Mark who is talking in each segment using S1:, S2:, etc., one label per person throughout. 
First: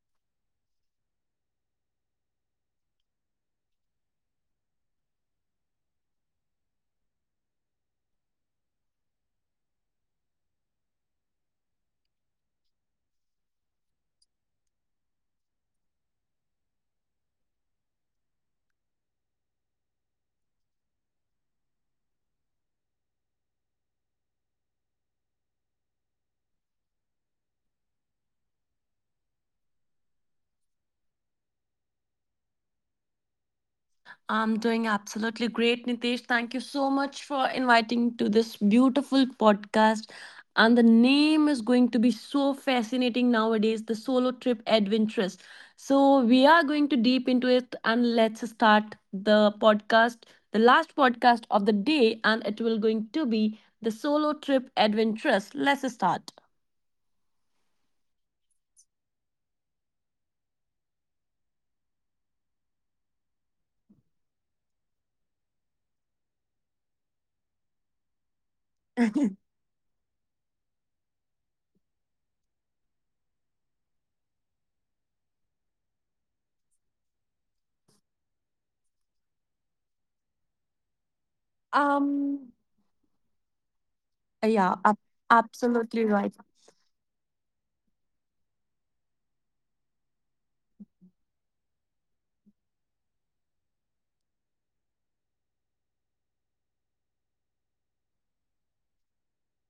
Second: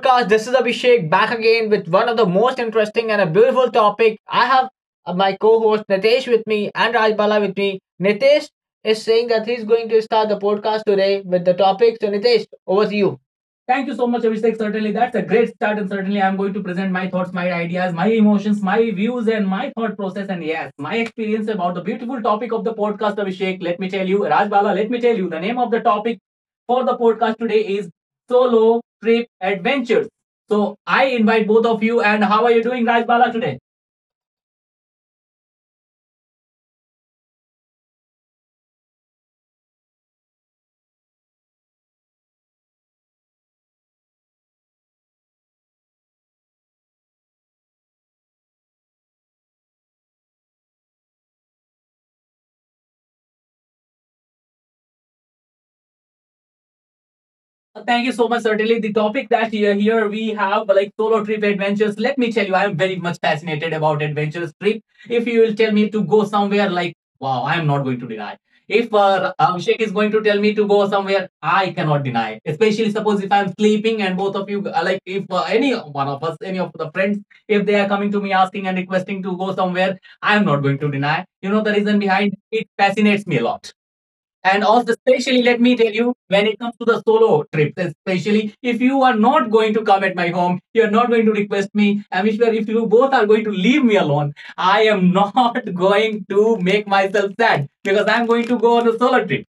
S1: podcast. This is Abhishek back again with one of the most interesting and a beautiful topic. I have my co-host Nitesh with me and Rajbala with me. Nitesh is saying that he's going to start the podcast today with the topic. So Nitesh, over to you. Thank you so much, Abhishek. Certainly, that's a great start, and certainly, I'm going to present my thoughts, my ideas, my emotions, my views, and my thought process, and yes, my experience about the beautiful topic of the podcast, Abhishek. Let me tell you, Rajbala, let me tell you, the name of the topic for the podcast today is solo trip adventures. So I invite both of you. And how are you doing, Rajbala, today?
S2: I'm doing absolutely great, Nitesh. Thank you so much for inviting to this beautiful podcast. And the name is going to be so fascinating nowadays, the solo trip adventures. So we are going to deep into it and let's start the podcast, the last podcast of the day, and it will going to be the solo trip adventures. Let's start.
S1: Thank you so much. Certainly, the topic that here we have like solo trip adventures. Let me tell you, I am very much fascinated about adventures trip. If you will tell me to go somewhere, like wow, I am not going to deny. If Abhishek is going to tell me to go somewhere, I cannot deny. Especially suppose if I am sleeping and both of you, like if any one of us, any of the friends, if they are coming to me asking and requesting to go somewhere, I am not going to deny. You know the reason behind
S2: um
S1: it fascinates me a lot.
S2: yeah,
S1: And
S2: ab-
S1: also, especially, let me
S2: absolutely
S1: tell you,
S2: right.
S1: when it comes to the solo trips, especially if you are not going to come at my home, you are not going to request me. I'm sure if you both are going to leave me alone, I am not going to make myself sad because I'm going to go on a solo trip.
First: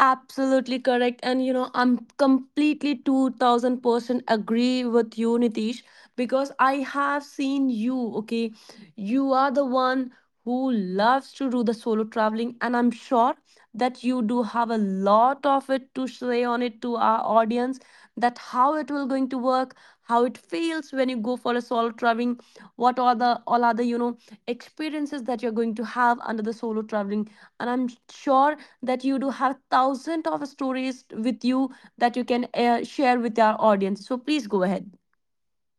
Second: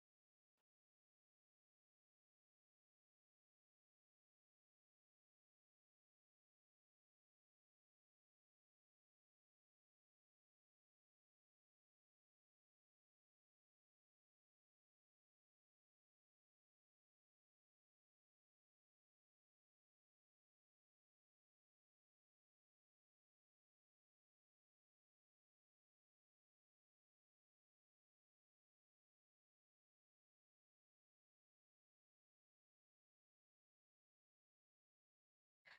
S2: Absolutely correct. And you know, I'm completely 2000% agree with you, Nitish, because I have seen you, okay? You are the one who loves to do the solo traveling, and I'm sure that you do have a lot of it to say on it to our audience that how it will going to work, how it feels when you go for a solo traveling, what are the all other, you know, experiences that you're going to have under the solo traveling. And I'm sure that you do have thousands of stories with you that you can share with our audience. So please go ahead.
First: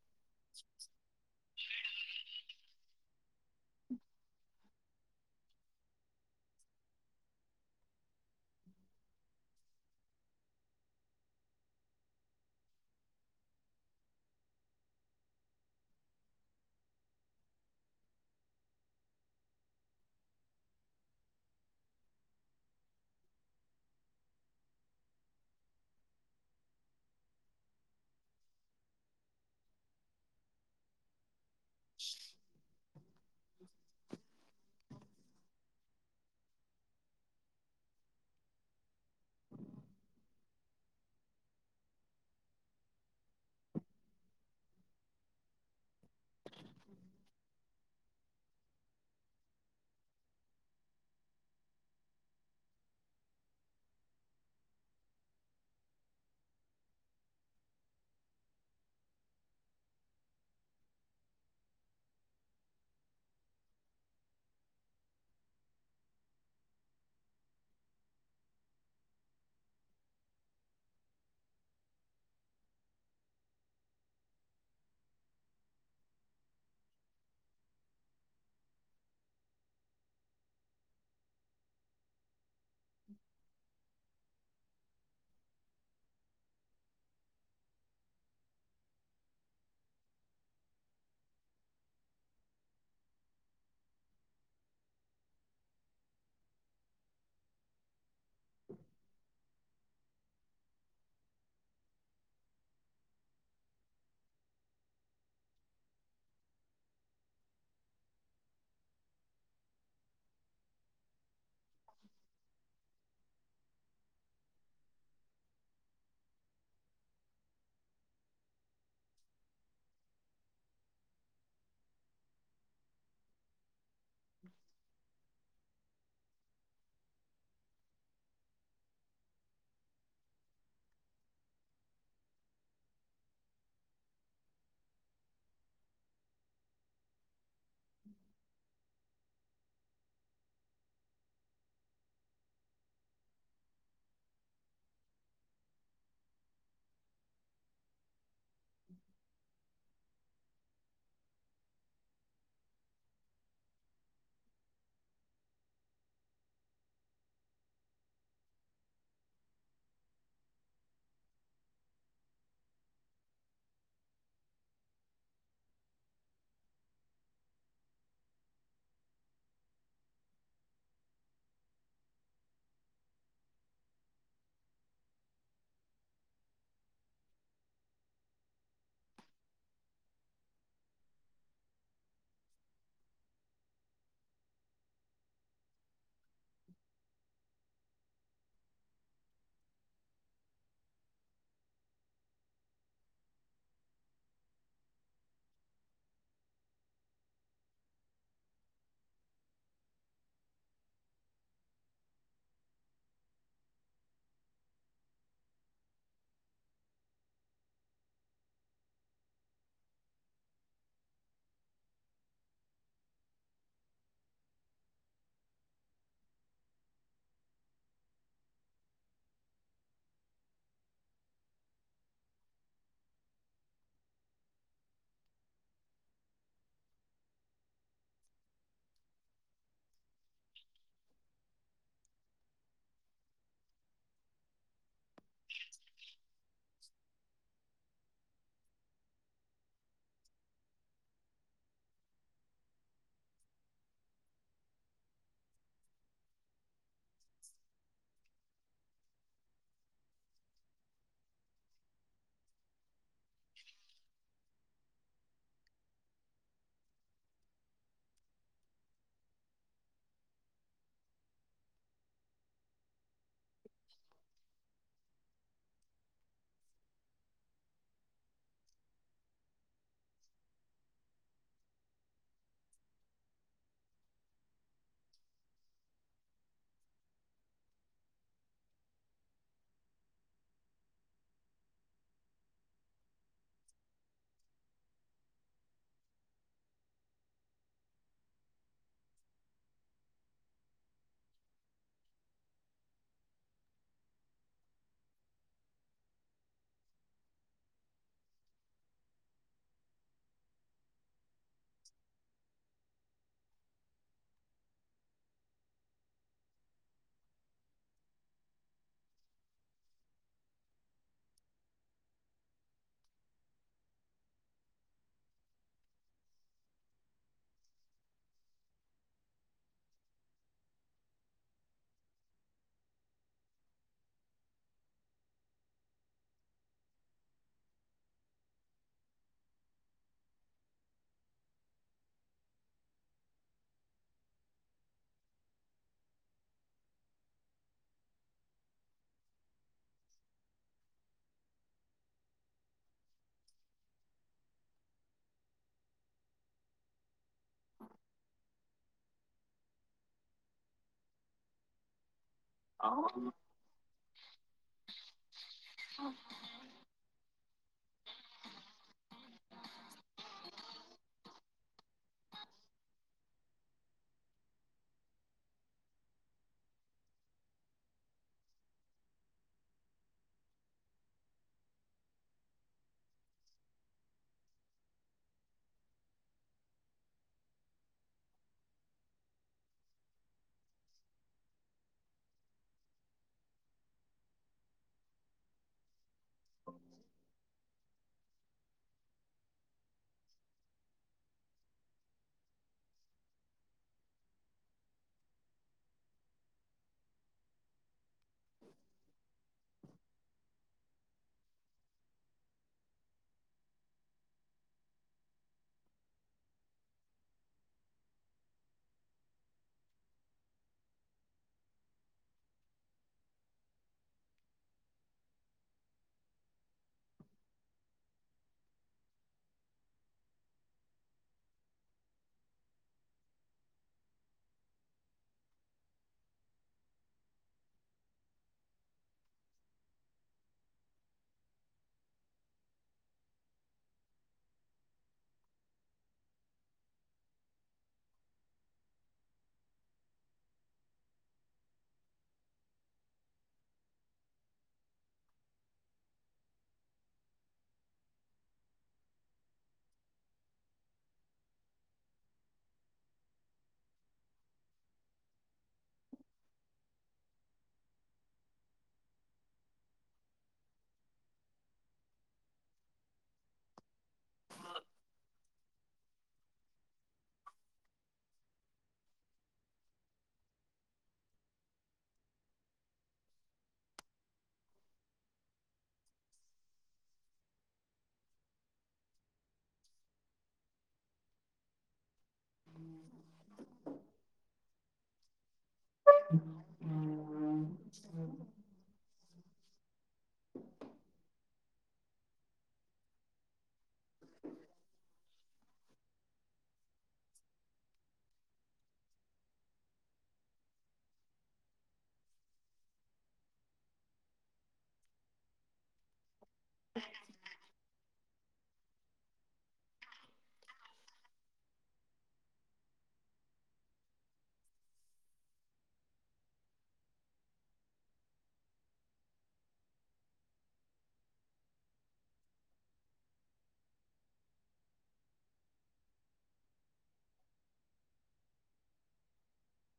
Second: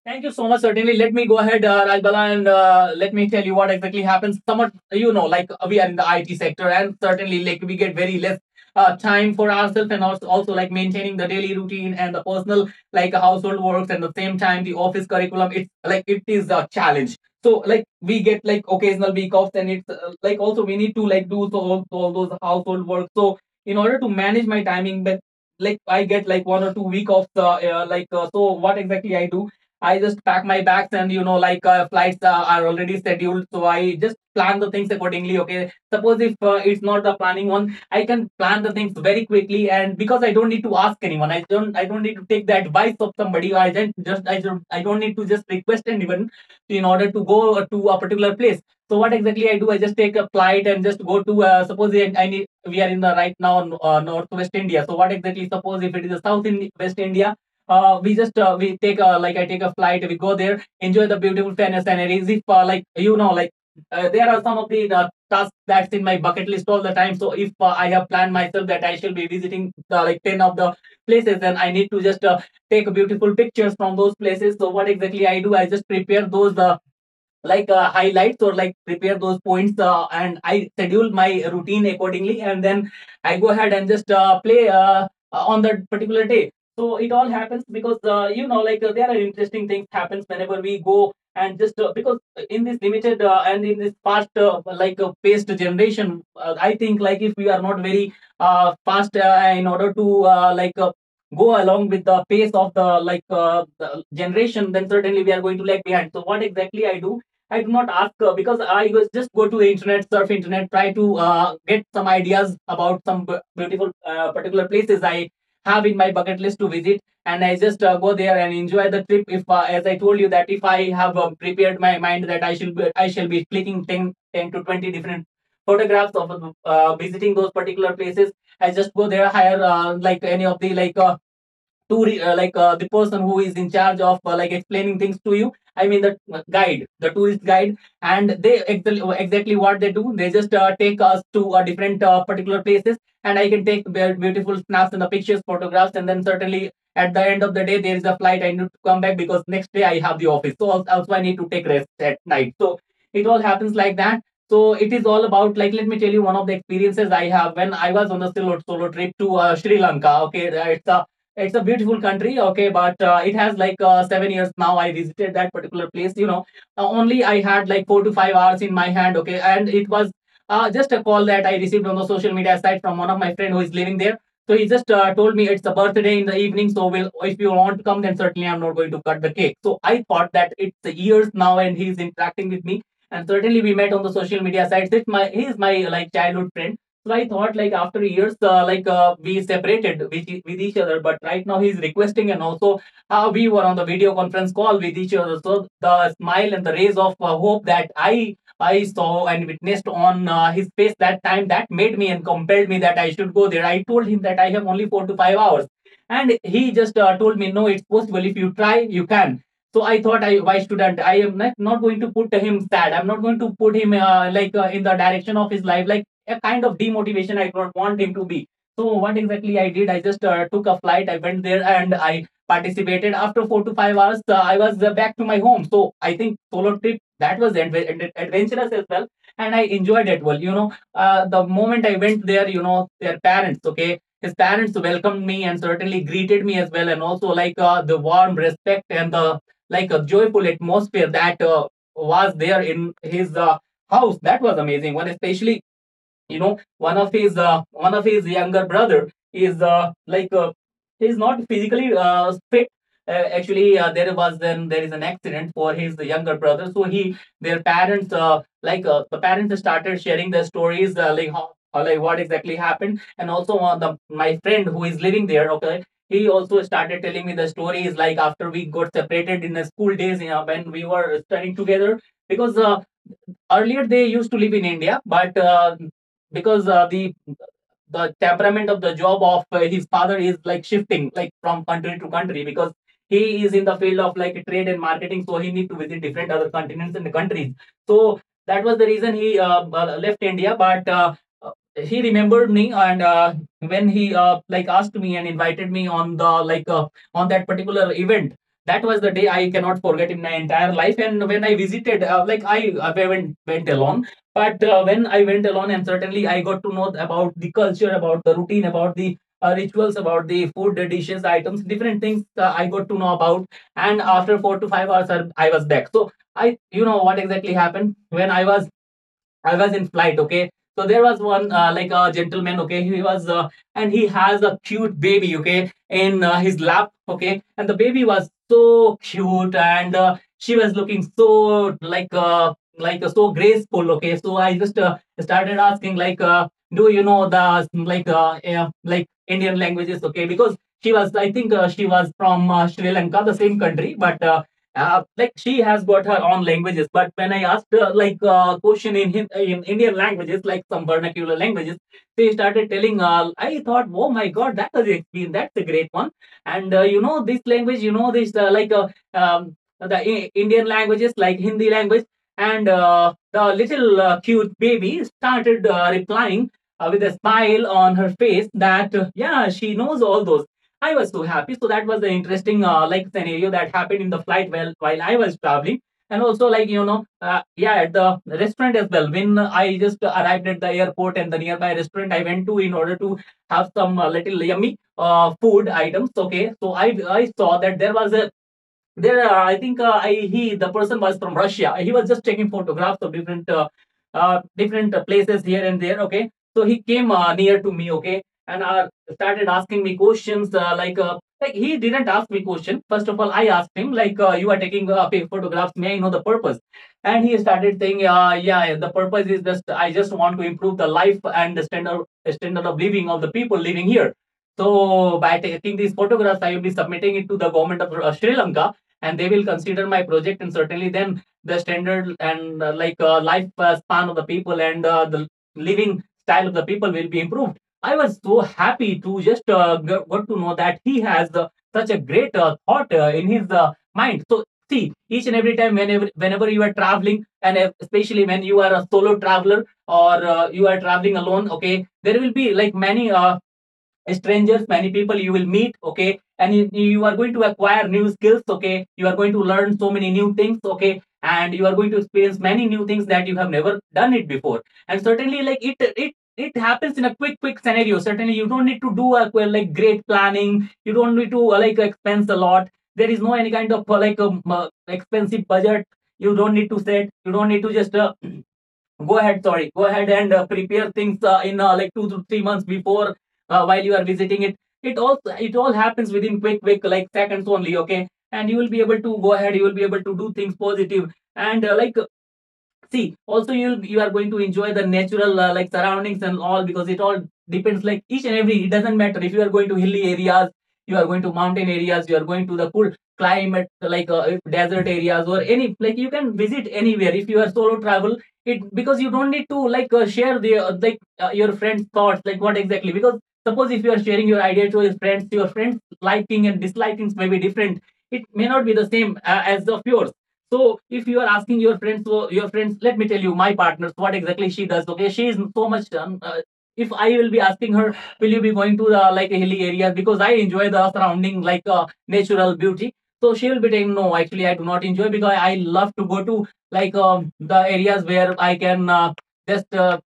S1: Thank you so much. Certainly, let me go ahead, Rajbala, and let me tell you what exactly happens. Somewhat, you know, like we are in the IT sector, and certainly, like we get very less time for ourselves, and also like maintaining the daily routine and the personal, like household works, and the same time the office curriculum. It's like it is a challenge. So like we get like occasional week offs, and it's like also we need to like do so all those household work. So in order to manage my timing, but like I get like 1 or 2 week offs, like so what exactly I do, I just pack my bags, and you know like flights are already scheduled, so I just plan the things accordingly. Okay, suppose if it's not the planning one, I can plan the things very quickly, and because I don't need to ask anyone, I don't need to take the advice of somebody. I don't need to just request anyone in order to go to a particular place. So what exactly I do? I just take a flight and just go to suppose I need, we are in the right now northwest India. So what exactly, suppose if it is a south in west India, we just we take a, like I take a flight. We go there, enjoy the beautiful fairness, and if like you know like there are some of the tasks that's in my bucket list all the time. So if I have planned myself that I shall be visiting the, like ten of the places, then I need to just take beautiful pictures from those places. So what exactly I do? I just prepare those like highlights or like prepare those points, and I schedule my routine accordingly, and then I go ahead and just play on that particular day. So it all happens because you know like there are interesting things happens whenever we go and just because in this limited and in this fast like paced generation, I think, like if we are not very fast in order to like go along with the pace of the like the generation, then certainly we are going to lag behind. So what exactly I do, I do not ask, because I was just go to the internet, surf internet, try to get some ideas about some beautiful particular places I have in my bucket list to visit, and I just go there and enjoy the trip. If as I told you that if I have prepared my mind that I shall be clicking 10, to 20 different photographs of visiting those particular places, I just go there, hire like any of the like. To like the person who is in charge of like explaining things to you, I mean the guide, the tourist guide, and they exactly what they do. They just take us to different particular places, and I can take beautiful snaps and the pictures, photographs, and then certainly at the end of the day there is a flight. I need to come back because next day I have the office, so also I need to take rest at night. So it all happens like that. So it is all about, like let me tell you one of the experiences I have when I was on a solo trip to Sri Lanka. Okay, it's a beautiful country, okay, but it has like 7 years now I visited that particular place. You know, only I had like 4 to 5 hours in my hand, okay, and it was just a call that I received on the social media site from one of my friend who is living there. So he just told me it's a birthday in the evening, so will if you want to come, then certainly I'm not going to cut the cake. So I thought that it's years now and he's interacting with me, and certainly we met on the social media sites. It's my, he's my like childhood friend. So I thought, like after years, like we separated with, with each other, but right now he's requesting, and also we were on the video conference call with each other. So the smile and the rays of hope that I saw and witnessed on his face that time, that made me and compelled me that I should go there. I told him that I have only 4 to 5 hours, and he just told me no, it's possible. If you try, you can. So I thought, I why shouldn't, I am not going to put him sad. I'm not going to put him like in the direction of his life like a kind of demotivation. I don't want him to be. So what exactly I did? I just took a flight. I went there and I participated. After 4 to 5 hours, I was back to my home. So I think solo trip that was adventurous as well, and I enjoyed it. Well, you know, the moment I went there, you know, their parents, okay, his parents welcomed me and certainly greeted me as well, and also like the warm respect and the like a joyful atmosphere that was there in his house. That was amazing. One especially, one of his younger brother is he's not physically fit. Actually, there was then there is an accident for his younger brother, so he their parents, the parents started sharing their stories, like like what exactly happened. And also, the my friend who is living there, okay, he also started telling me the stories, like after we got separated in the school days, you know, when we were studying together. Because earlier they used to live in India, but because the temperament of the job of his father is like shifting, like from country to country, because he is in the field of like trade and marketing, so he needs to visit different other continents and countries. So that was the reason he left India, but uh, he remembered me. And when he like asked me and invited me on the on that particular event, that was the day I cannot forget in my entire life. And when I visited, I went alone. But when I went alone, and certainly I got to know about the culture, about the routine, about the rituals, about the food, the dishes, the items, different things I got to know about. And after 4 to 5 hours, was back. So I, you know, what exactly happened when I was in flight, okay. So there was one like a gentleman, okay. He was and he has a cute baby, okay, in his lap, okay. And the baby was so cute, and she was looking so like so graceful, okay. So I just started asking, do you know the like Indian languages, okay? Because she was, I think, she was from Sri Lanka, the same country. But like she has got her own languages. But when I asked her question in Indian languages, like some vernacular languages, she started telling. I thought, oh my god, that's a great one. And you know this language, you know this, Indian languages like Hindi language. And the little cute baby started replying with a smile on her face that, yeah, she knows all those. I was so happy. So that was the interesting like scenario that happened in the flight while, I was traveling. And also, like, you know, yeah, at the restaurant as well. When I just arrived at the airport and the nearby restaurant I went to in order to have some little yummy food items. Okay, so I saw that there was a there I think, I he the person was from Russia. He was just taking photographs of different, different places here and there. Okay, so he came near to me, okay. And started asking me questions, like he didn't ask me question. First of all, I asked him, you are taking photographs. May I know the purpose? And he started saying, yeah, the purpose is just I just want to improve the life and the standard of living of the people living here. So by taking these photographs, I will be submitting it to the government of Sri Lanka, and they will consider my project. And certainly, then the standard and life span of the people and the living style of the people will be improved. I was so happy to just got to know that he has such a great thought in his mind. So see, each and every time, whenever you are traveling, and especially when you are a solo traveler, or you are traveling alone, okay, there will be like many strangers, many people you will meet, okay. And you, are going to acquire new skills, okay. You are going to learn so many new things, okay. And you are going to experience many new things that you have never done it before. And certainly, like it happens in a quick scenario. Certainly you don't need to do a well, like great planning. You don't need to like expense a lot. There is no any kind of expensive budget you don't need to just go ahead. Sorry, go ahead and prepare things in like 2 to 3 months before while you are visiting it. It all happens within quick like seconds only, okay. And you will be able to go ahead, you will be able to do things positive. And like see, also you, are going to enjoy the natural like surroundings and all, because it all depends, like each and every, it doesn't matter if you are going to hilly areas, you are going to mountain areas, you are going to the cool climate, desert areas, or any, like you can visit anywhere if you are solo travel. It because you don't need to share the your friends thoughts, like what exactly. Because suppose if you are sharing your idea to your friends, your friends liking and dislikings may be different, it may not be the same as of yours. So if you are asking your friends, so your friends, let me tell you, my partner, so what exactly she does. Okay, she is so much. If I will be asking her, will you be going to the like hilly areas because I enjoy the surrounding like natural beauty. So she will be saying, no, actually I do not enjoy, because I love to go to like the areas where I can just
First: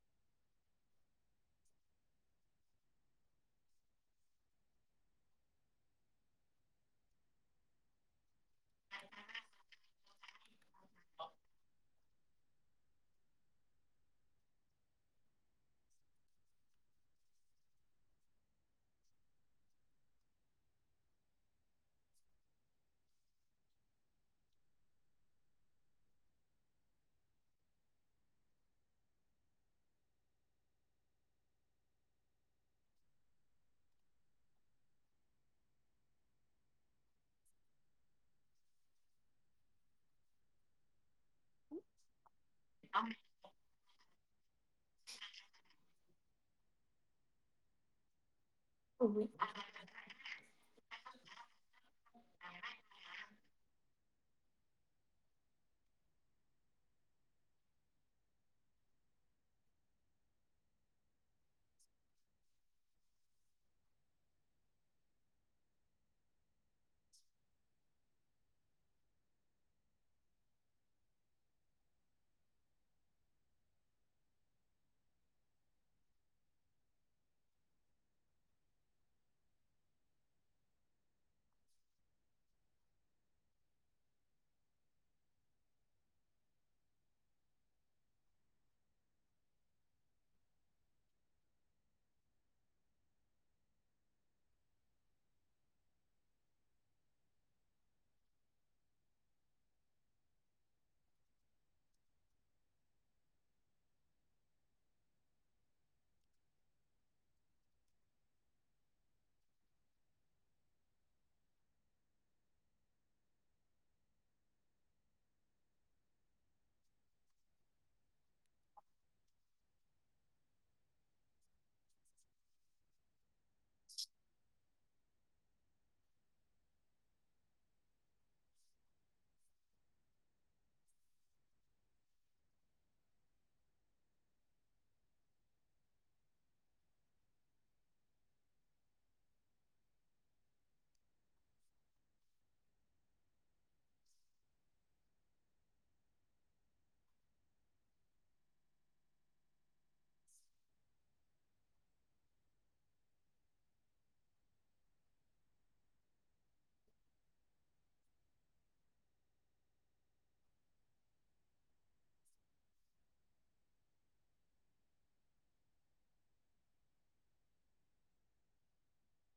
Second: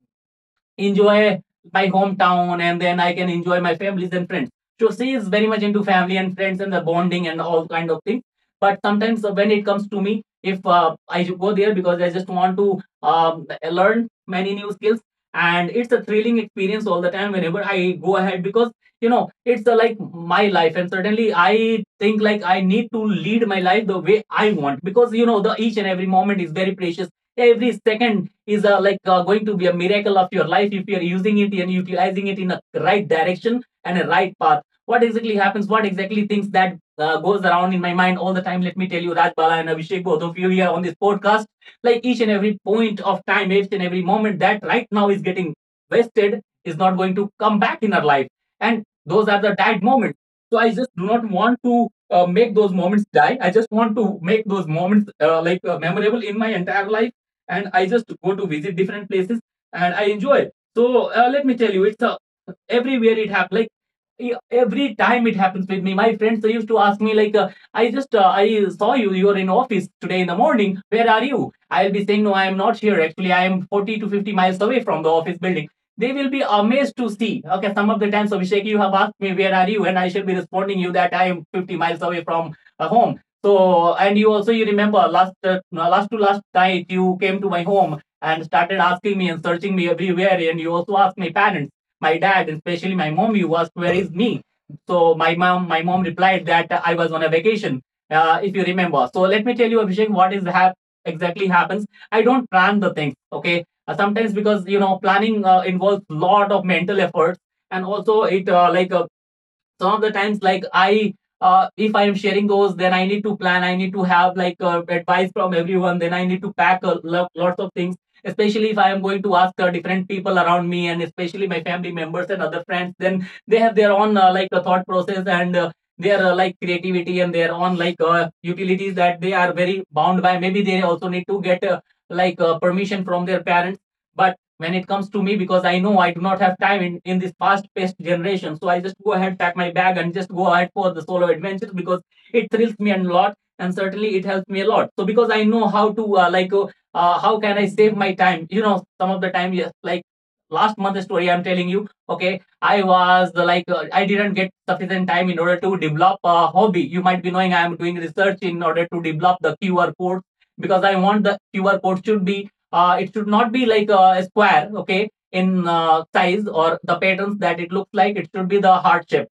S1: enjoy my hometown, and then I can enjoy my families and friends. So she is very much into family and friends and the bonding and all kind of things. But sometimes, when it comes to me, if I go there, because I just want to learn many new skills. And it's a thrilling experience all the time whenever I go ahead, because you know it's like my life. And certainly I think, like I need to lead my life the way I want, because you know the each and every moment is very precious. Every second is going to be a miracle of your life, if you're using it and utilizing it in a right direction and a right path. What exactly happens, what exactly things that goes around in my mind all the time. Let me tell you, Raj Bala and Abhishek, both of you here on this podcast, like each and every point of time, each and every moment that right now is getting wasted, is not going to come back in our life. And those are the died moments. So I just do not want to make those moments die. I just want to make those moments memorable in my entire life. And I just go to visit different places and I enjoy it. So let me tell you, it's a everywhere it happens. Like every time it happens with me. My friends used to ask me, I just I saw you, are in office today in the morning, where are you? I'll be saying, no, I am not here, actually I am 40 to 50 miles away from the office building. They will be amazed to see. Okay, some of the times, Abhishek, you have asked me, where are you? And I should be responding you that I am 50 miles away from home. So, and you also, you remember last, no, last to last night, you came to my home and started asking me and searching me everywhere. And you also asked my parents, my dad, especially my mom, you asked, where is me? So my mom replied that I was on a vacation, if you remember. So let me tell you, Abhishek, what exactly happens. I don't plan the things, okay? Sometimes, because you know planning involves a lot of mental effort. And also it some of the times, like I if I'm sharing those, then I need to plan, I need to have advice from everyone, then I need to pack lots of things, especially if I am going to ask different people around me, and especially my family members and other friends, then they have their own thought process and their like creativity and their own utilities that they are very bound by. Maybe they also need to get permission from their parents. But when it comes to me, because I know I do not have time, in this fast paced generation. So I just go ahead, pack my bag, and just go ahead for the solo adventures, because it thrills me a lot, and certainly it helps me a lot. So because I know how to how can I save my time? You know, some of the time, yes, like last month's story I'm telling you. Okay, I was I didn't get sufficient time in order to develop a hobby. You might be knowing I am doing research in order to develop the QR code because I want the QR code should be, it should not be like a square, okay, in size or the patterns that it looks like. It should be the heart shape,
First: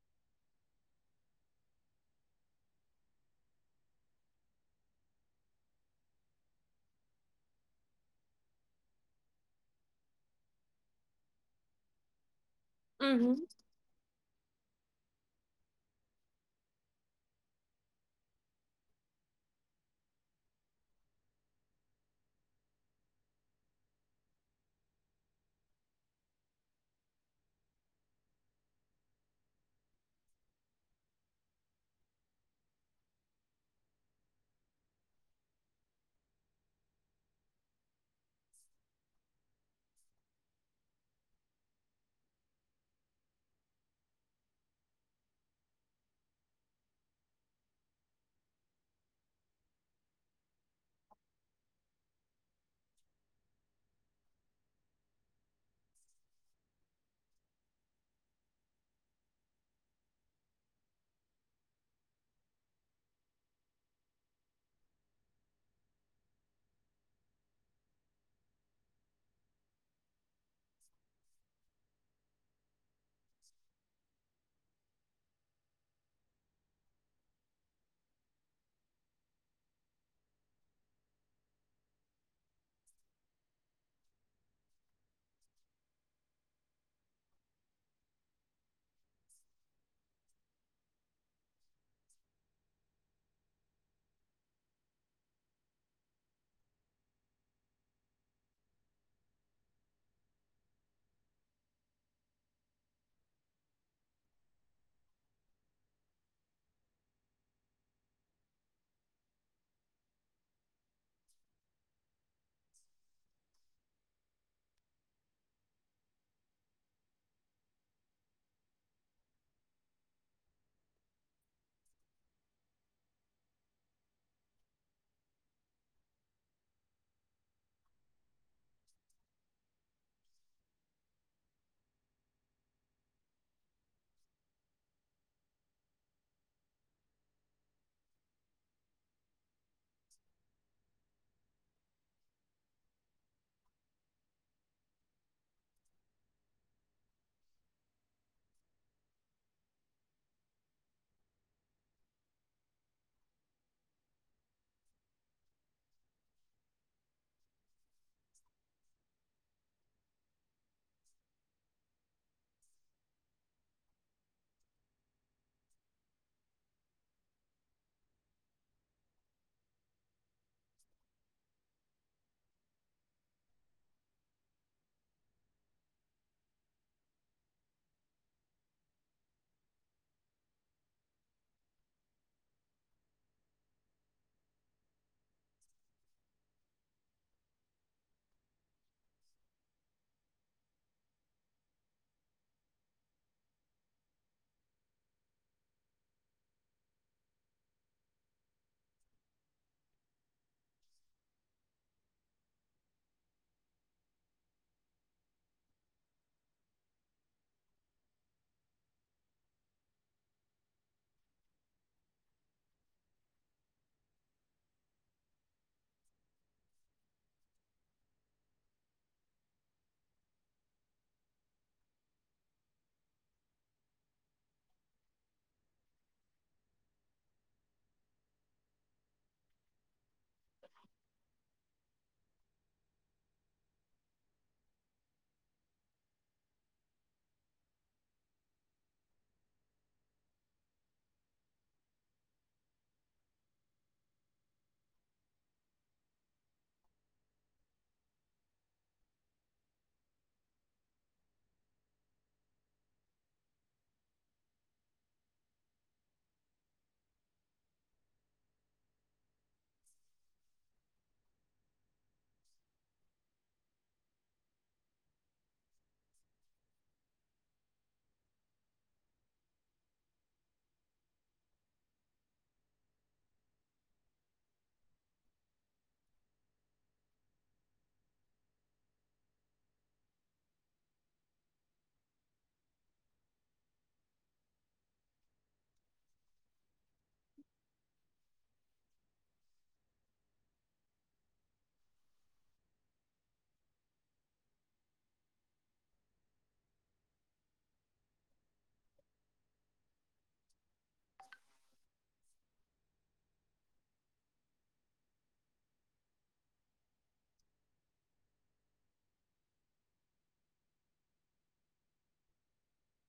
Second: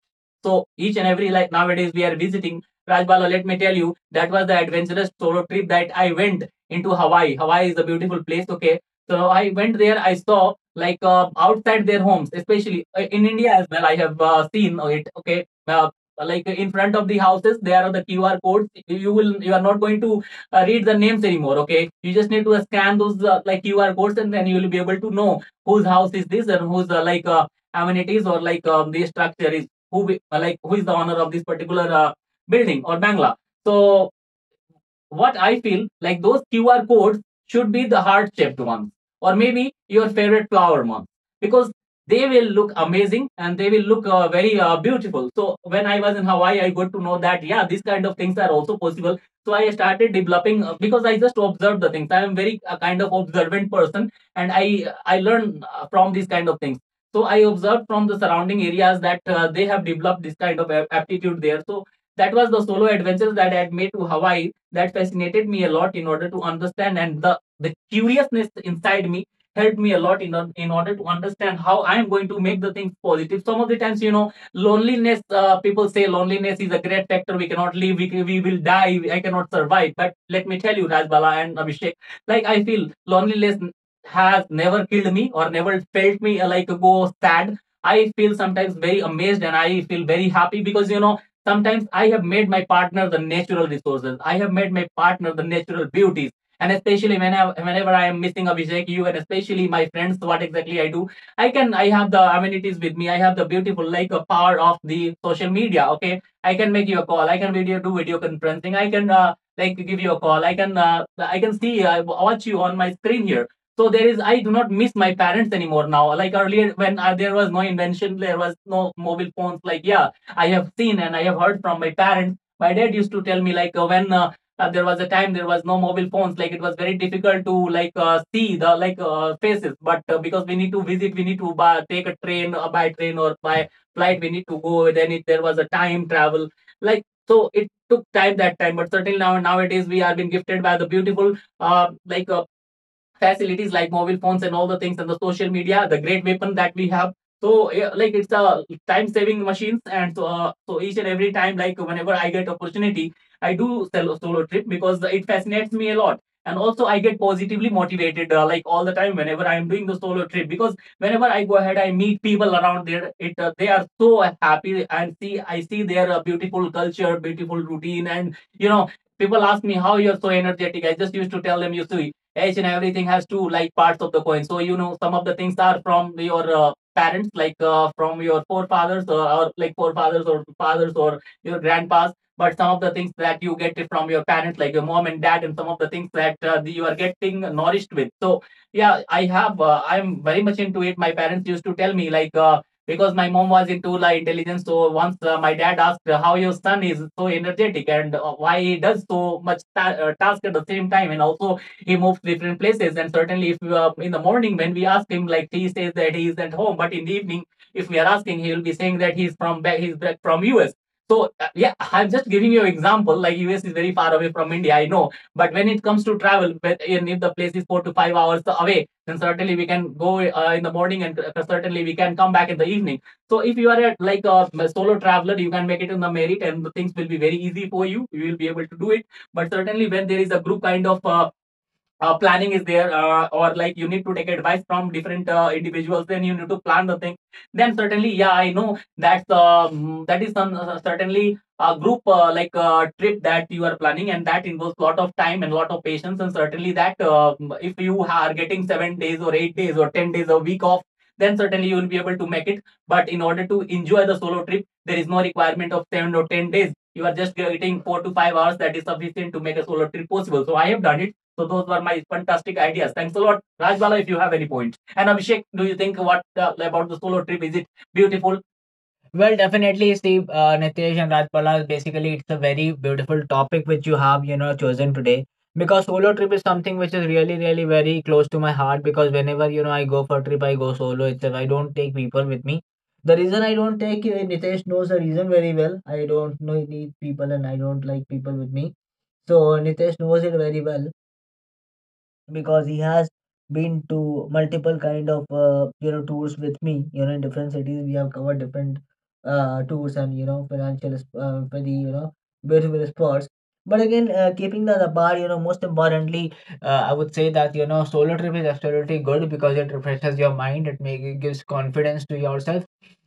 S1: so each and every, like, nowadays we are visiting. Rajbala, let me tell you, that was the adventurous solo trip that I went, into Hawaii. Hawaii is a beautiful place, okay. So I went there, I saw, like, outside their homes, especially in
S2: Mm-hmm.
S1: India as well I have seen it, okay. Like in front of the houses there are the QR codes. You are not going to read the names anymore. Okay, you just need to scan those like QR codes, and then you will be able to know whose house is this and whose amenities, or like, the structure is who be, like who is the owner of this particular building or bangla. So what I feel, like, those QR codes should be the heart shaped ones, or maybe your favorite flower ones, because they will look amazing and they will look very beautiful. So when I was in Hawaii, I got to know that yeah, these kind of things are also possible. So I started developing, because I just observed the things. I am very a kind of observant person, and I learn from these kind of things. So I observed from the surrounding areas that they have developed this kind of aptitude there. So that was the solo adventures that I had made to Hawaii that fascinated me a lot in order to understand, and the curiousness inside me helped me a lot in, in order to understand how I am going to make the things positive. Some of the times, you know, loneliness, people say loneliness is a great factor, we cannot live, we will die, I cannot survive. But let me tell you, Rajbala and Abhishek, like, I feel loneliness has never killed me or never felt me like go sad. I feel sometimes very amazed and I feel very happy, because, you know, sometimes I have made my partner the natural resources. I have made my partner the natural beauties. And especially when I, whenever I am missing Abhishek, you, and especially my friends, what exactly I do, I have the amenities with me. I have the beautiful, like, a power of the social media. Okay, I can make you a call. I can video do video conferencing. I can like give you a call. I can see watch you on my screen here. So there is, I do not miss my parents anymore now. Like earlier, when there was no invention, there was no mobile phones. Like, yeah, I have seen and I have heard from my parents. My dad used to tell me, like, when there was a time there was no mobile phones. Like, it was very difficult to, like, see the, like, faces. But because we need to visit, we need to take a train, by train or by flight. We need to go. Then there was a time travel. Like, so, it took time that time. But certainly now nowadays we are being gifted by the beautiful facilities like mobile phones and all the things, and the social media, the great weapon that we have. So yeah, like, it's a time saving machines. And so, so each and every time, like, whenever I get opportunity, I do solo trip because it fascinates me a lot. And also I get positively motivated like all the time whenever I am doing the solo trip, because whenever I go ahead I meet people around there. It They are so happy, and see, I see their beautiful culture, beautiful routine. And, you know, people ask me, how you're so energetic. I just used to tell them, you see, each and everything has two, like, parts of the coin. So, you know, some of the things are from your parents, like, from your forefathers, or forefathers or fathers or your grandpas. But some of the things that you get it from your parents, like your mom and dad, and some of the things that you are getting nourished with. So yeah, I'm very much into it. My parents used to tell me, like, because my mom was into, like, intelligence. So once my dad asked, how your son is so energetic and why he does so much task at the same time, and also he moves to different places. And certainly if, in the morning when we ask him, like, he says that he is at home, but in the evening if we are asking he will be saying that he's back from us. So yeah, I'm just giving you an example, like, US is very far away from India, I know, but when it comes to travel, but if the place is 4 to 5 hours away, then certainly we can go in the morning, and certainly we can come back in the evening. So if you are at, like, a solo traveler, you can make it in the merit and the things will be very easy for you, you will be able to do it. But certainly when there is a group kind of planning is there, or like you need to take advice from different individuals, then you need to plan the thing. Then certainly, yeah, I know that's that is some, certainly a group, trip that you are planning, and that involves a lot of time and a lot of patience. And certainly that, if you are getting 7 days or 8 days or 10 days a week off, then certainly you will be able to make it. But in order to enjoy the solo trip, there is no requirement of 7 or 10 days. You are just getting 4 to 5 hours, that is sufficient to make a solo trip possible. So I have done it. So those were my fantastic ideas. Thanks a lot, Rajbala. If you have any points, and Abhishek, do you think, what about the solo trip? Is it beautiful? Well, definitely, Steve, Nitesh and Rajbala, basically, it's a very beautiful topic which you have, you know, chosen today. Because solo trip is something which is really, really very close to my heart. Because whenever, you know, I go for a trip, I go solo itself. I don't take people with me. The reason I don't take you, Nitesh knows the reason very well. I don't know, need people, and I don't like people with me. So Nitesh knows it very well, because he has been to multiple kind of, you know, tours with me, you know, in different cities. We have covered different tours, and, you know, for the, you know, beautiful spots. But again, keeping that apart, you know, most importantly, I would say that, you know, solo trip is absolutely good, because it refreshes your mind, it gives confidence to yourself,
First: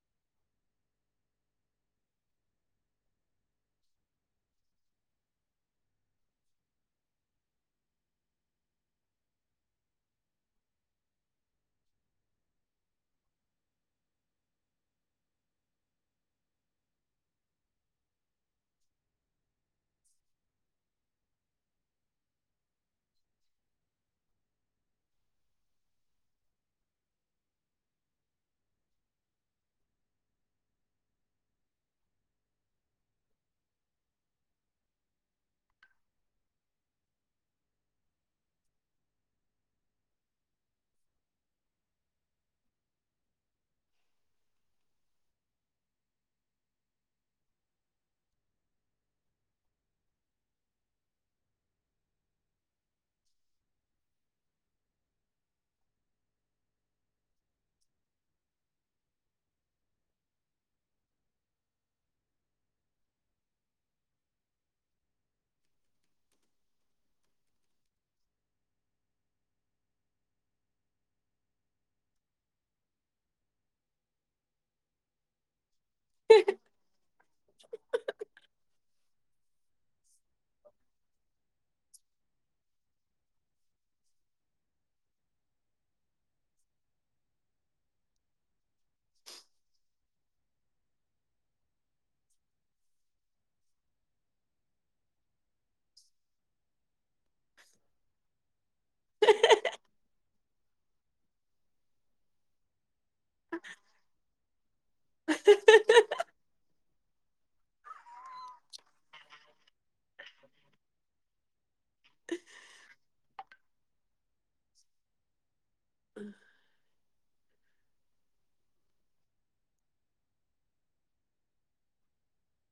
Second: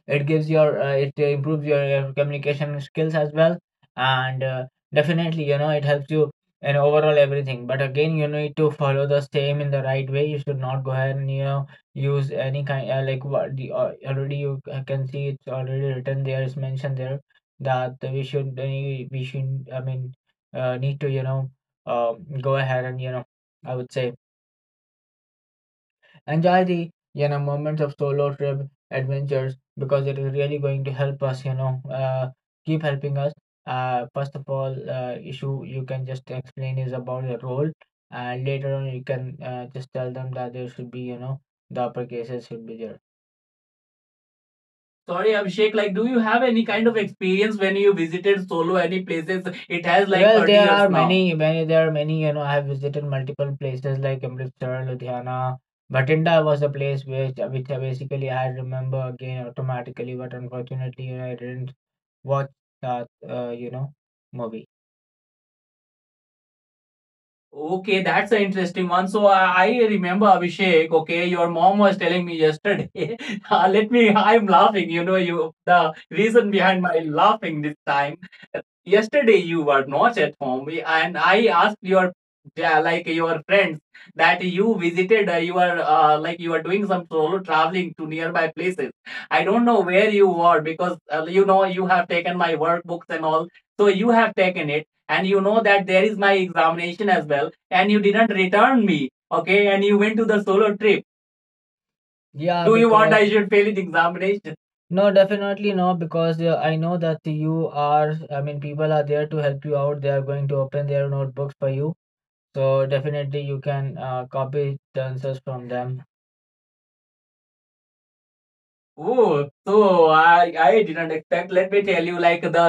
S1: it gives your, it improves your, communication skills as well. And definitely, you know, it helps you, and overall everything. But again, you need to follow the same in the right way. You should not go ahead and, you know, use any kind, like what the, already you can see, it's already written there, it's mentioned there, that we should, we should i mean need to, you know, go ahead and, you know, I would say, enjoy the, you know, moments of solo trip adventures, because it is really going to help us. You know, keep helping us. First of all, issue you can just explain is about the role, and later on you can just tell them that there should be, you know, the upper cases should be there. Sorry, Abhishek, like, do you have any kind of experience when you visited solo any places? It has like, well, 30 there years are now. Many, many, there are many, you know, I have visited multiple places, like Amritsar, Ludhiana, Bhatinda was a place which I basically I remember again automatically. But unfortunately, you know, I didn't watch that, you know, movie. Okay, that's an interesting one. So I remember, Abhishek. Okay, your mom was telling me yesterday. Let me, I'm laughing, you know, you the reason behind my laughing this time. Yesterday you were not at home, and I asked your, yeah, like, your friends that you visited. You were, like, you were doing some solo traveling to nearby places. I don't know where you were, because, you know, you have taken my workbooks and all. So you have taken it, and you know that there is my examination as well, and you didn't return me. Okay, and you went to the solo trip. Yeah, do you want I should fail the examination? No, definitely no, because I know that are, I mean, people are there to help you out. They are going to open their notebooks for you. So definitely you can copy the answers from them. Oh, so I didn't expect. Let me tell you, like the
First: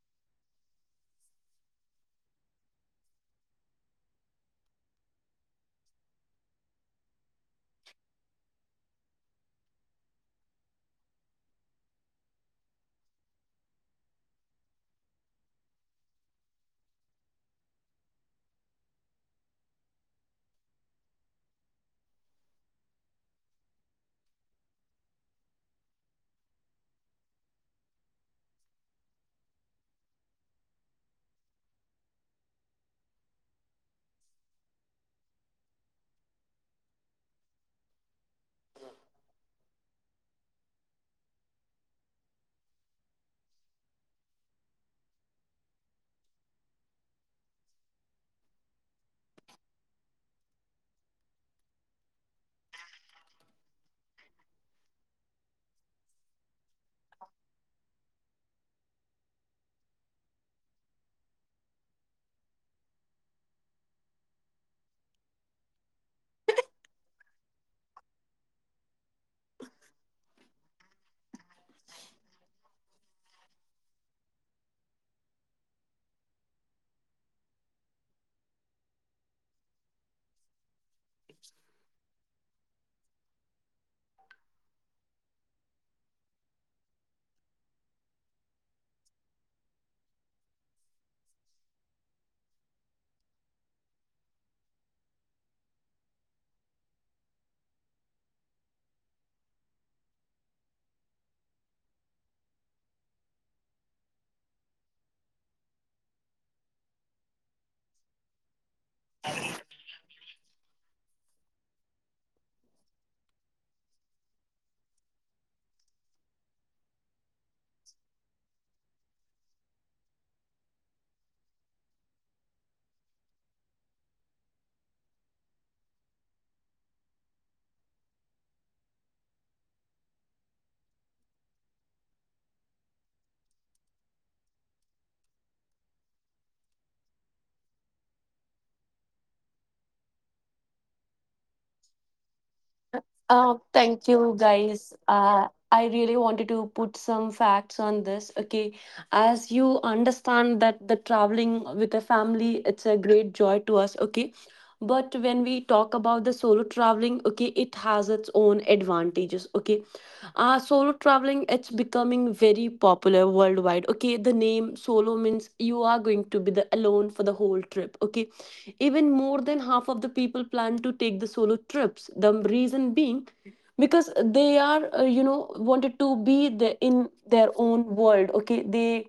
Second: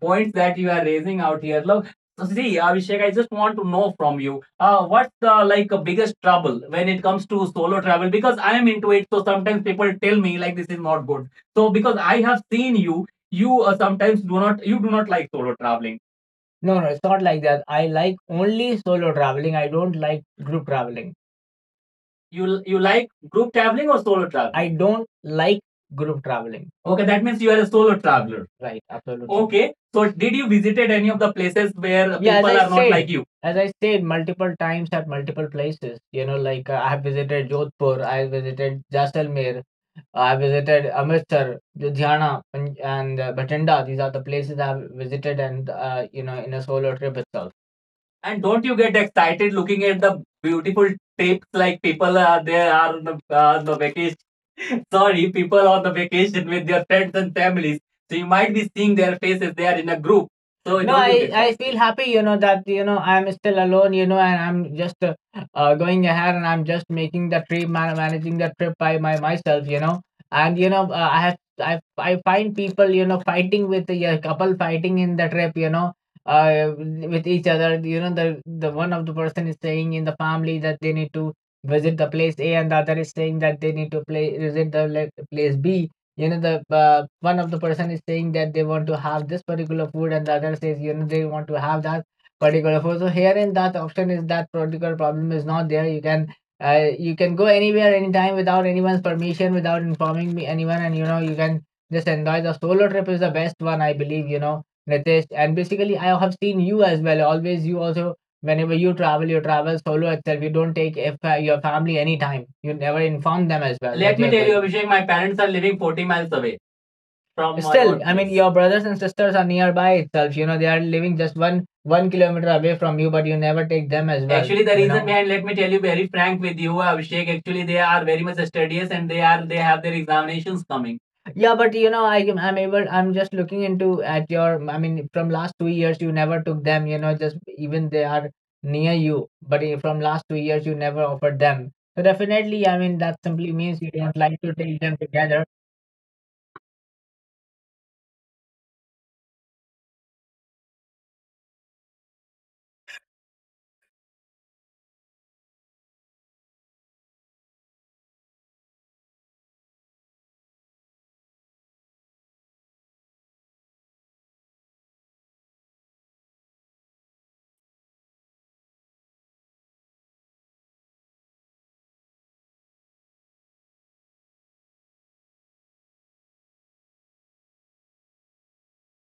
S1: points that you are raising out here. Look, see, Abhishek, I just want to know from you. What's the biggest trouble when it comes to solo travel? Because I am into it, so sometimes people tell me like this is not good. So because I have seen you, you sometimes do not like solo traveling. No, no, it's not like that. I like only solo traveling. I don't like group traveling. You like group traveling or solo traveling? I don't like group traveling. Okay, that means you are a solo traveler. Right, absolutely. Okay, so did you visited any of the places where people, yeah, as I are said, not like you? As I said multiple times at multiple places, you know, like I have visited Jodhpur, I visited Jaisalmer, I visited Amritsar, Ludhiana, and Bhatinda. These are the places I have visited, and you know, in a solo trip itself. And don't you get excited looking at the beautiful tapes like people are on the vacation? Sorry, people on the vacation with their friends and families. So you might be seeing their faces. They are in a group. So no, don't you I get I feel happy, you know, that you know I'm still alone, you know, and I'm just going ahead, and I'm just making the trip managing the trip by my myself, you know. And you know, I have I, I find people, you know, fighting with, yeah, a couple fighting in the trip, you know, with each other. You know, the one of the person is saying in the family that they need to visit the place A, and the other is saying that they need to play visit the place B. You know, the one of the person is saying that they want to have this particular food, and the other says, you know, they want to have that particular food. So here in that option, is that particular problem is not there. You can. You can go anywhere, anytime, without anyone's permission, without informing me anyone, and you know, you can just enjoy the solo trip is the best one, I believe, you know, Ritesh. And basically I have seen you as well. Always you also, whenever you travel solo itself. You don't take if your family any time. You never inform them as well that let you me are tell you, going. Abhishek, my parents are living 40 miles away from my still own I mean place. Your brothers and sisters are nearby itself, you know, they are living just one kilometer away from you, but you never take them as well. Actually, the you reason know, behind, let me tell you very frank with you, Abhishek. Actually, they are very much studious, and they have their examinations coming. Yeah, but you know, I'm able, I'm just looking into at your I mean from last 2 years you never took them, you know, just even they are near you, but from last 2 years you never offered them. So definitely, I mean, that simply means you
S2: Thank
S1: don't like
S2: you,
S1: to take
S2: guys.
S1: them together.
S2: I really wanted to put some facts on this. Okay, as you understand that the traveling with a family, it's a great joy to us. Okay, but when we talk about the solo traveling, okay, it has its own advantages. Okay, solo traveling, it's becoming very popular worldwide. Okay, the name solo means you are going to be the alone for the whole trip. Okay, even more than half of the people plan to take the solo trips. The reason being because they are, you know, wanted to be the, in their own world. Okay, they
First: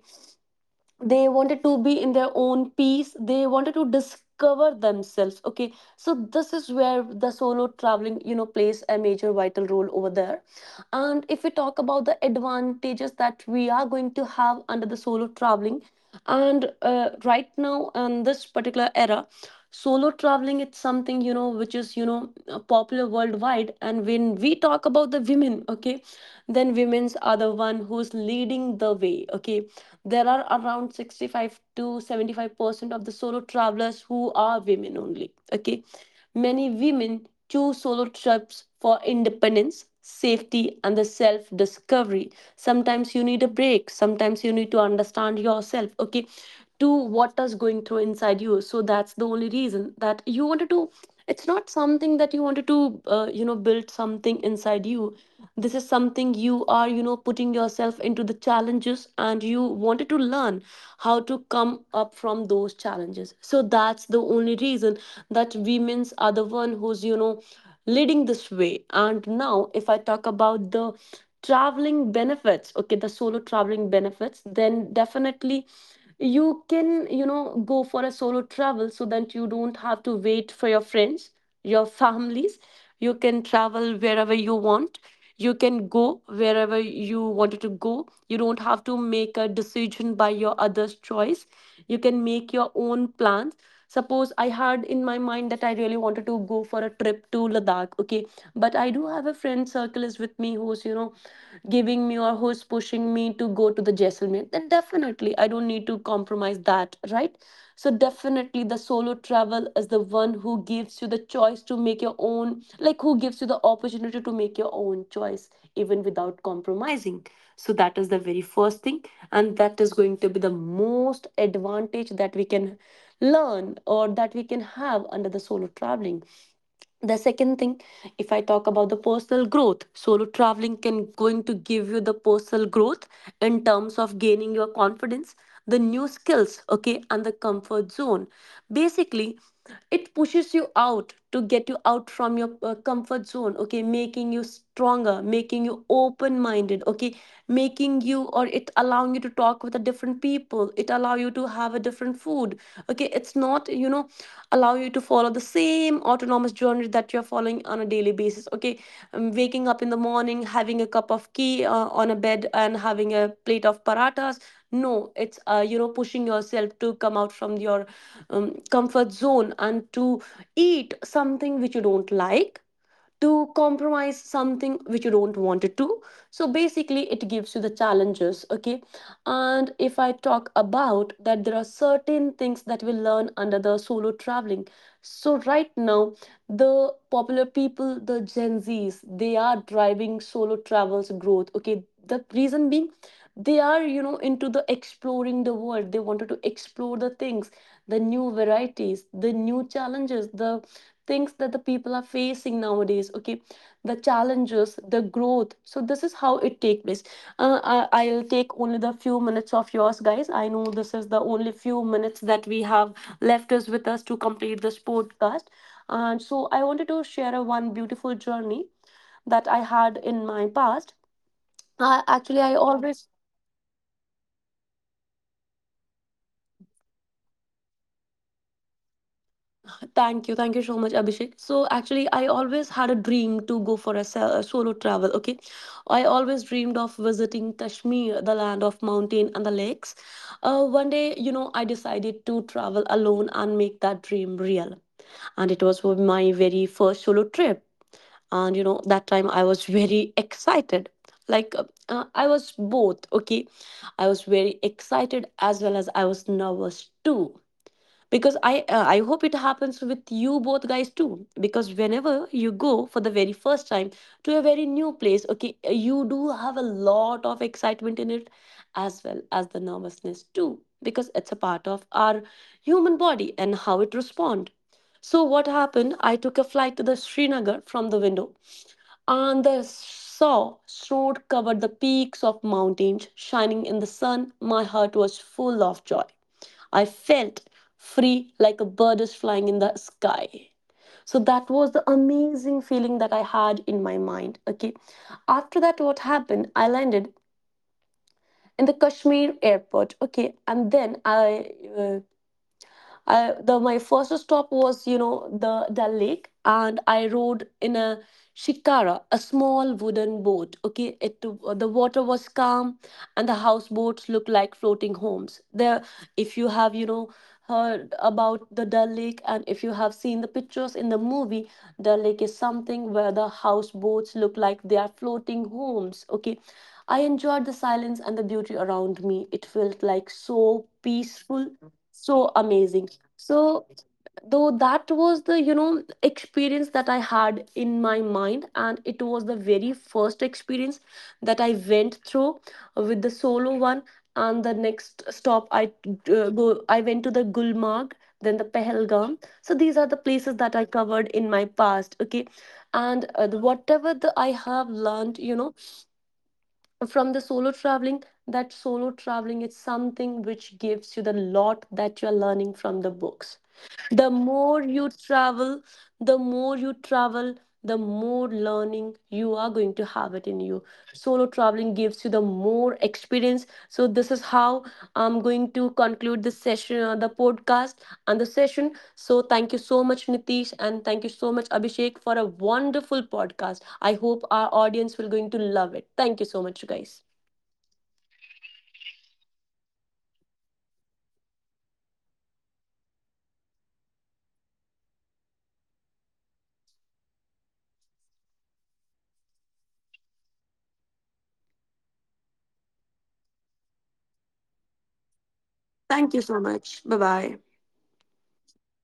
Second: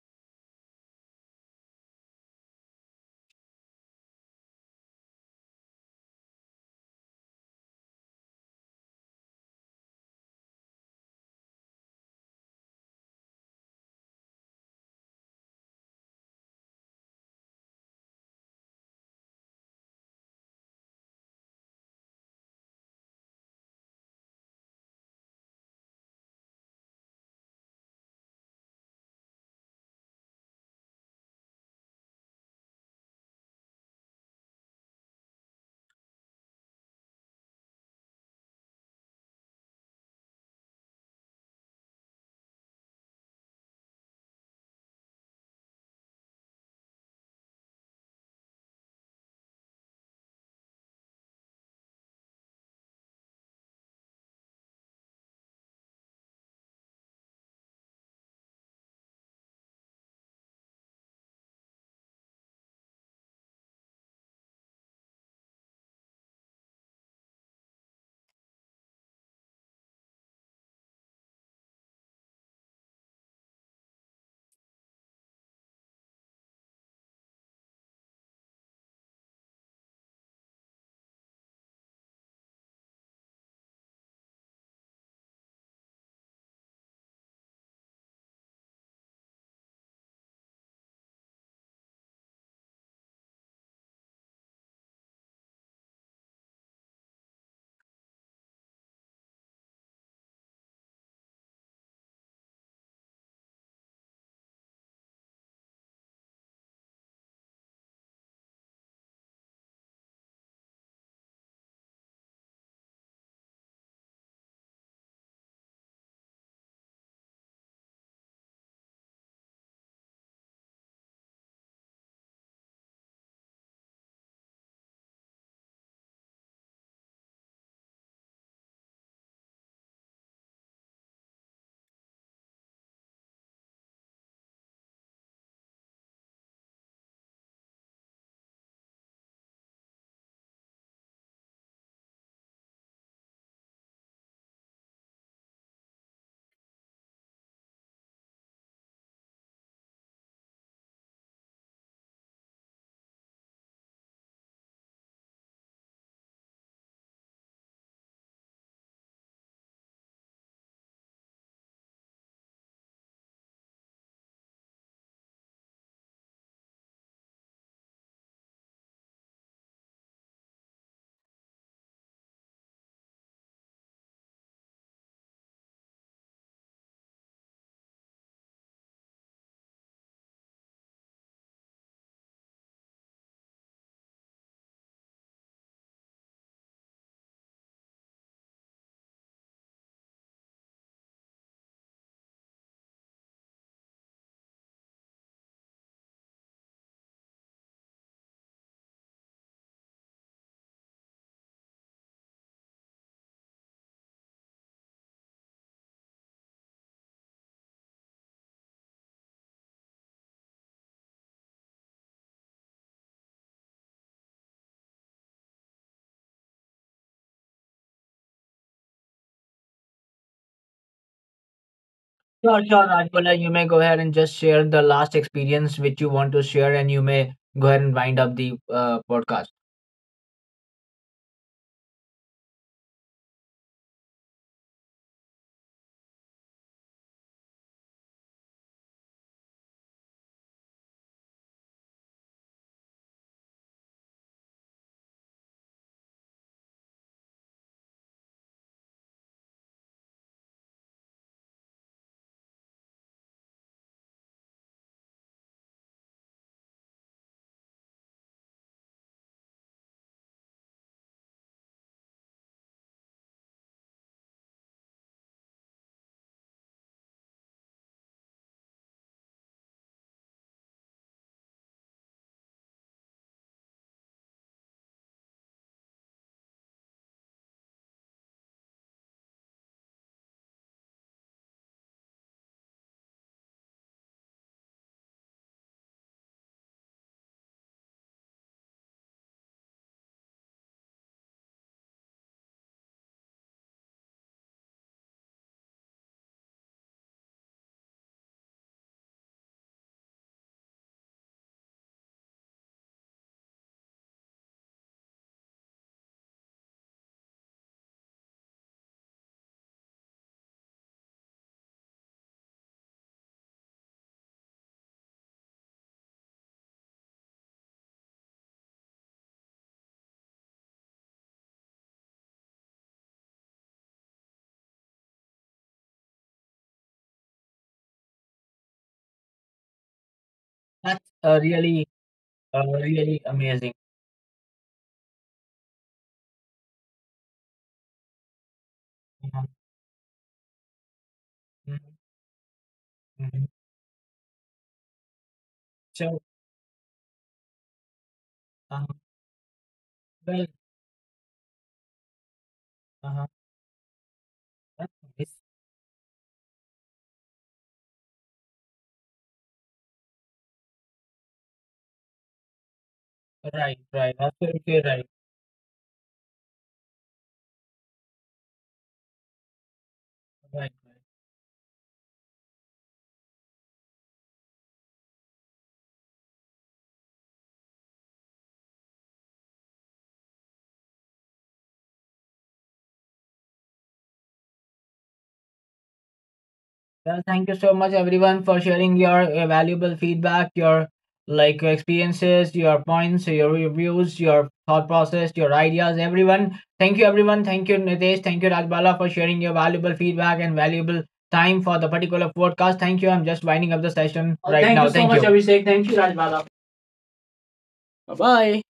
S2: they wanted to be in their own peace. They wanted to discover themselves, okay? So this is where the solo traveling, you know, plays a major vital role over there. And if we talk about the advantages that we are going to have under the solo traveling, and right now in this particular era, solo traveling, it's something, you know, which is, you know, popular worldwide. And when we talk about the women, okay, then women's are the one who's leading the way, okay? There are around 65 to 75% of the solo travelers who are women only, okay. Many women choose solo trips for independence, safety, and the self discovery. Sometimes you need a break, sometimes you need to understand yourself, okay, to what is going through inside you. So that's the only reason that you wanted to. It's not something that you wanted to, you know, build something inside you. This is something you are, you know, putting yourself into the challenges, and you wanted to learn how to come up from those challenges. So that's the only reason that women's are the one who's, you know, leading this way. And now if I talk about the traveling benefits, okay, the solo traveling benefits, then definitely you can, you know, go for a solo travel so that you don't have to wait for your friends, your families. You can travel wherever you want. You can go wherever you wanted to go. You don't have to make a decision by your other's choice. You can make your own plans. Suppose I had in my mind that I really wanted to go for a trip to Ladakh, okay, but I do have a friend circle is with me who's, you know, giving me or who's pushing me to go to the Jaisalmer, then definitely I don't need to compromise that, right? So definitely the solo travel is the one who gives you the choice to make your own, like who gives you the opportunity to make your own choice even without compromising. So that is the very first thing, and that is going to be the most advantage that we can learn or that we can have under the solo traveling. The second thing, if I talk about the personal growth, solo traveling can going to give you the personal growth in terms of gaining your confidence, the new skills, okay, and the comfort zone. Basically, it pushes you out to get you out from your comfort zone, okay, making you stronger, making you open minded, okay, making you or it allowing you to talk with a different people. It allow you to have a different food, okay. It's not, you know, allow you to follow the same autonomous journey that you're following on a daily basis, okay. Waking up in the morning, having a cup of tea on a bed and having a plate of paratas. No, it's you know, pushing yourself to come out from your comfort zone and to eat something which you don't like, to compromise something which you don't want it to. So basically it gives you the challenges, okay. And if I talk about that, there are certain things that we learn under the solo traveling. So right now, the popular people, the Gen Z's, they are driving solo travels growth, okay. The reason being, they are, you know, into the exploring the world. They wanted to explore the things, the new varieties, the new challenges, the things that the people are facing nowadays, okay, the challenges, the growth. So this is how it take place. I'll take only the few minutes of yours, guys. I know this is the only few minutes that we have left us with us to complete this podcast. And so I wanted to share a one beautiful journey that I had in my past. Actually, I
S1: Sure, sure,
S2: always.
S1: Rajpal, you may go ahead and just share the last experience which you want to share, and you may go ahead and wind up the podcast.
S2: Thank you. Thank you so much, Abhishek. So, actually, I always had a dream to go for a, a solo travel. Okay. I always dreamed of visiting Kashmir, the land of mountain and the lakes. One day, you know, I decided to travel alone and make that dream real. And it was for my very first solo trip. And, you know, that time I was very excited. Like, uh, I was both. Okay. I was very excited as well as I was nervous too, because I hope it happens with you both guys too, because whenever you go for the very first time to a very new place, okay, you do have a lot of excitement in it as well as the nervousness too, because it's a part of our human body and how it respond. So what happened? I took a flight to the Srinagar. From the window, and the saw snow covered the peaks of mountains shining in the sun, my heart was full of joy. I felt free like a bird is flying in the sky. So that was the amazing feeling that I had in my mind. Okay. After that, what happened? I landed in the Kashmir airport. Okay. And then uh, the my first stop was, you know, the Dal Lake, and I rode in a shikara, a small wooden boat. Okay, it the water was calm, and the houseboats looked like floating homes. There, if you have, you know, heard about the Dal Lake, and if you have seen the pictures in the movie, Dal Lake is something where the houseboats look like they are floating homes. Okay, I enjoyed the silence and the beauty around me. It felt like so
S1: That's
S2: peaceful, so amazing.
S1: really
S2: So,
S1: amazing.
S2: though that was the, you know, experience that I had in my mind, and it was the
S1: Uh-huh.
S2: very first experience that I
S1: Mhm,
S2: went through with the
S1: mhm.
S2: solo one. And the next stop,
S1: So,
S2: I went to the Gulmarg, then the
S1: uh,
S2: Pahalgam. So these are the places
S1: well,
S2: that I covered in my past. Okay, and
S1: uh,
S2: whatever the I have
S1: that's
S2: learned, you
S1: nice.
S2: know, from the solo traveling, that solo traveling is something which gives you the lot that you are learning from the books.
S1: Right,
S2: the
S1: right,
S2: more
S1: absolutely
S2: you
S1: right,
S2: travel the more you travel, the more learning you are going to have it in you.
S1: right, right.
S2: Solo traveling gives you the more experience. So this is how I'm going to conclude this session, the podcast and the session. So thank you so much, Nitish, and thank you so much, Abhishek, for a wonderful podcast. I hope our audience will going to love it. Thank you so much, guys.
S1: Well, thank you so much everyone for sharing your valuable feedback, your like your experiences, your points, your reviews, your thought process, your ideas, everyone. Thank you everyone. Thank you Nitesh. Thank you Rajbala for sharing your valuable feedback and valuable time for the particular podcast. Thank you. I'm just winding up the session right Thank now. You so Thank much, you. Abhishek. Thank you,
S2: Thank you so
S1: Rajbala.
S2: much. Bye bye.
S1: Bye bye.